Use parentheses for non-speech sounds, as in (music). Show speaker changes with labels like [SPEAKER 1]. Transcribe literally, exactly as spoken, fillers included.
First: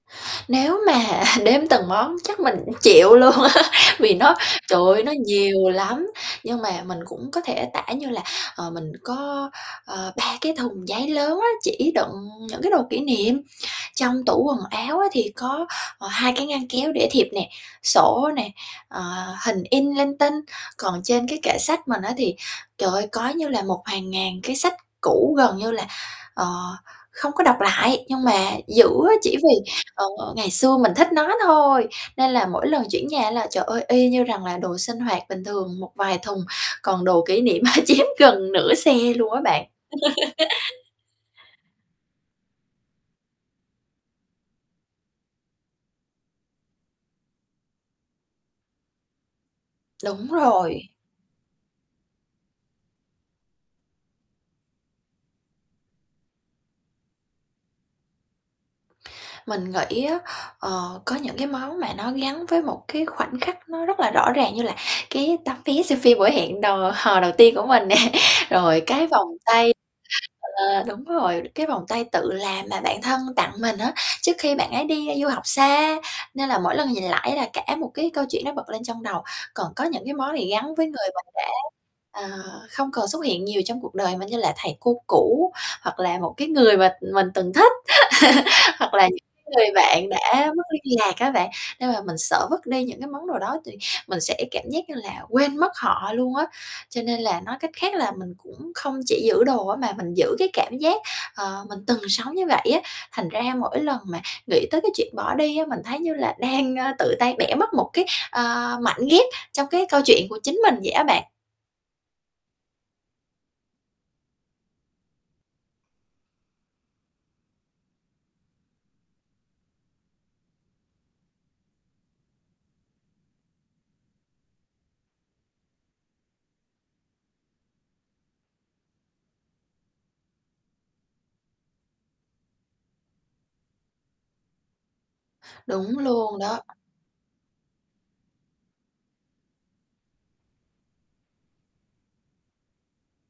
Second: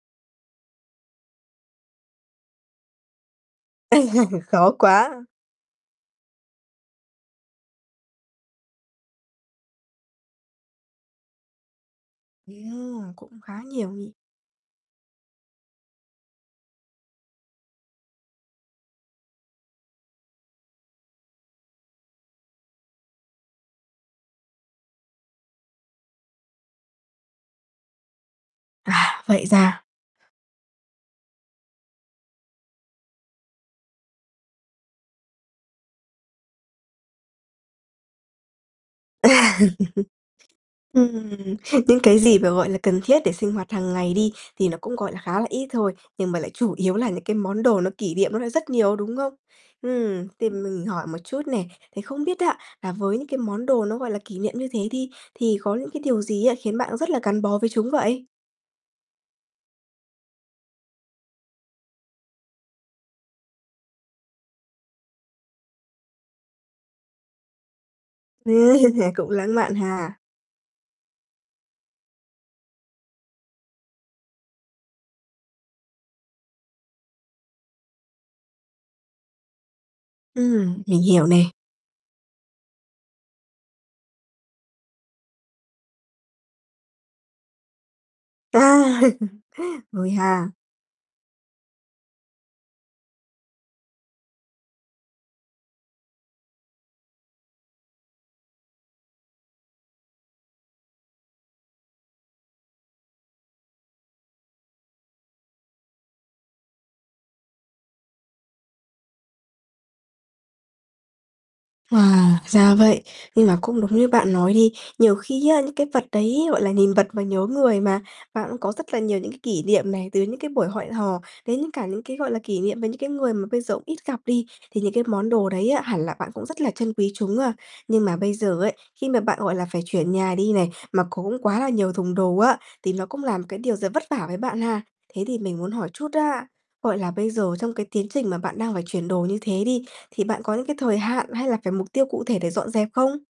[SPEAKER 1] Nếu mà (chuckles) đếm từng món chắc mình cũng chịu luôn á, vì nó,
[SPEAKER 2] (chuckles) Khó
[SPEAKER 1] trời ơi, nó
[SPEAKER 2] quá.
[SPEAKER 1] nhiều lắm. Nhưng mà mình cũng có thể tả như là, ờ, mình có, ờ, ba cái thùng giấy lớn á, chỉ đựng những cái đồ kỷ
[SPEAKER 2] Yeah, cũng
[SPEAKER 1] niệm.
[SPEAKER 2] khá nhiều nhỉ?
[SPEAKER 1] Trong tủ quần áo á thì có, ờ, hai cái ngăn kéo để thiệp nè, sổ nè, ờ, hình in linh tinh. Còn trên cái kệ sách mình á thì, trời ơi, có như là một hàng ngàn cái sách cũ gần như là, ờ, không có đọc lại, nhưng mà giữ á,
[SPEAKER 2] À,
[SPEAKER 1] chỉ
[SPEAKER 2] vậy
[SPEAKER 1] vì,
[SPEAKER 2] ra.
[SPEAKER 1] ờ, ngày xưa mình thích nó thôi. Nên là mỗi lần chuyển nhà là, trời ơi, y như rằng là đồ sinh hoạt bình thường một vài thùng, còn đồ kỷ niệm, ơ, chiếm gần nửa xe luôn á bạn.
[SPEAKER 2] (laughs)
[SPEAKER 1] (laughs)
[SPEAKER 2] Ừm, những cái gì mà gọi là cần thiết để sinh hoạt hàng ngày đi thì nó cũng gọi là khá là ít thôi. Nhưng mà lại chủ yếu là những cái món đồ nó kỷ niệm nó lại rất nhiều, đúng không? Ừm,
[SPEAKER 1] Đúng
[SPEAKER 2] thì
[SPEAKER 1] rồi.
[SPEAKER 2] mình hỏi một chút nè, thì không biết á, là với những cái món đồ nó gọi là kỷ niệm như thế đi thì có những cái điều gì á khiến bạn rất là gắn bó với chúng vậy?
[SPEAKER 1] Mình nghĩ á, ờ, có những cái món mà nó gắn với một cái khoảnh khắc nó rất là rõ ràng như là cái tấm vé xem phim buổi hẹn đò hò đầu tiên của mình nè. Rồi cái
[SPEAKER 2] (chuckles)
[SPEAKER 1] vòng
[SPEAKER 2] Cũng lãng
[SPEAKER 1] tay
[SPEAKER 2] mạn ha.
[SPEAKER 1] ờ, đúng rồi, cái vòng tay tự làm mà bạn thân tặng mình á, trước khi bạn ấy đi du học xa. Nên là mỗi lần nhìn lại là cả một cái câu chuyện nó bật lên trong đầu. Còn có những cái món gì gắn
[SPEAKER 2] Ừm,
[SPEAKER 1] với
[SPEAKER 2] mình
[SPEAKER 1] người mà
[SPEAKER 2] hiểu
[SPEAKER 1] đã,
[SPEAKER 2] nè.
[SPEAKER 1] ờ, không còn xuất hiện nhiều trong cuộc đời mà như là thầy cô cũ, hoặc là một cái người mà mình từng thích. (laughs) Hoặc
[SPEAKER 2] À,
[SPEAKER 1] là những
[SPEAKER 2] (chuckles)
[SPEAKER 1] cái người bạn
[SPEAKER 2] rồi ha.
[SPEAKER 1] đã mất liên lạc á bạn nên là mình sợ vứt đi những cái món đồ đó thì mình sẽ cảm giác như là quên mất họ luôn á. Cho nên là, nói cách khác là, mình cũng không chỉ giữ đồ á, mà mình giữ cái cảm giác, ờ, mình từng sống như vậy á. Thành ra mỗi lần mà nghĩ tới cái chuyện bỏ đi á, mình thấy như là đang, ờ, tự tay bẻ mất một cái, ờ, mảnh ghép trong cái câu chuyện của chính mình vậy á bạn.
[SPEAKER 2] Wow, ra vậy. Nhưng mà cũng đúng như bạn nói đi, nhiều khi á, những cái vật đấy gọi là nhìn vật mà nhớ người mà, bạn cũng có rất là nhiều những cái kỷ niệm này, từ những cái buổi hoẹn hò đến những cả những cái gọi là kỷ niệm với những cái người mà bây giờ ít gặp đi, thì những cái món đồ đấy á hẳn là bạn cũng rất là trân quý chúng a. Nhưng mà bây giờ ấy, khi mà bạn gọi là phải chuyển nhà đi này, mà cũng quá là nhiều thùng đồ á, thì nó cũng là một cái điều giờ vất vả với bạn ha. Thế thì mình muốn hỏi
[SPEAKER 1] Đúng
[SPEAKER 2] chút
[SPEAKER 1] luôn
[SPEAKER 2] á,
[SPEAKER 1] đó.
[SPEAKER 2] gọi là bây giờ trong cái tiến trình mà bạn đang phải chuyển đồ như thế đi, thì bạn có những cái thời hạn, hay là phải mục tiêu cụ thể để dọn dẹp không?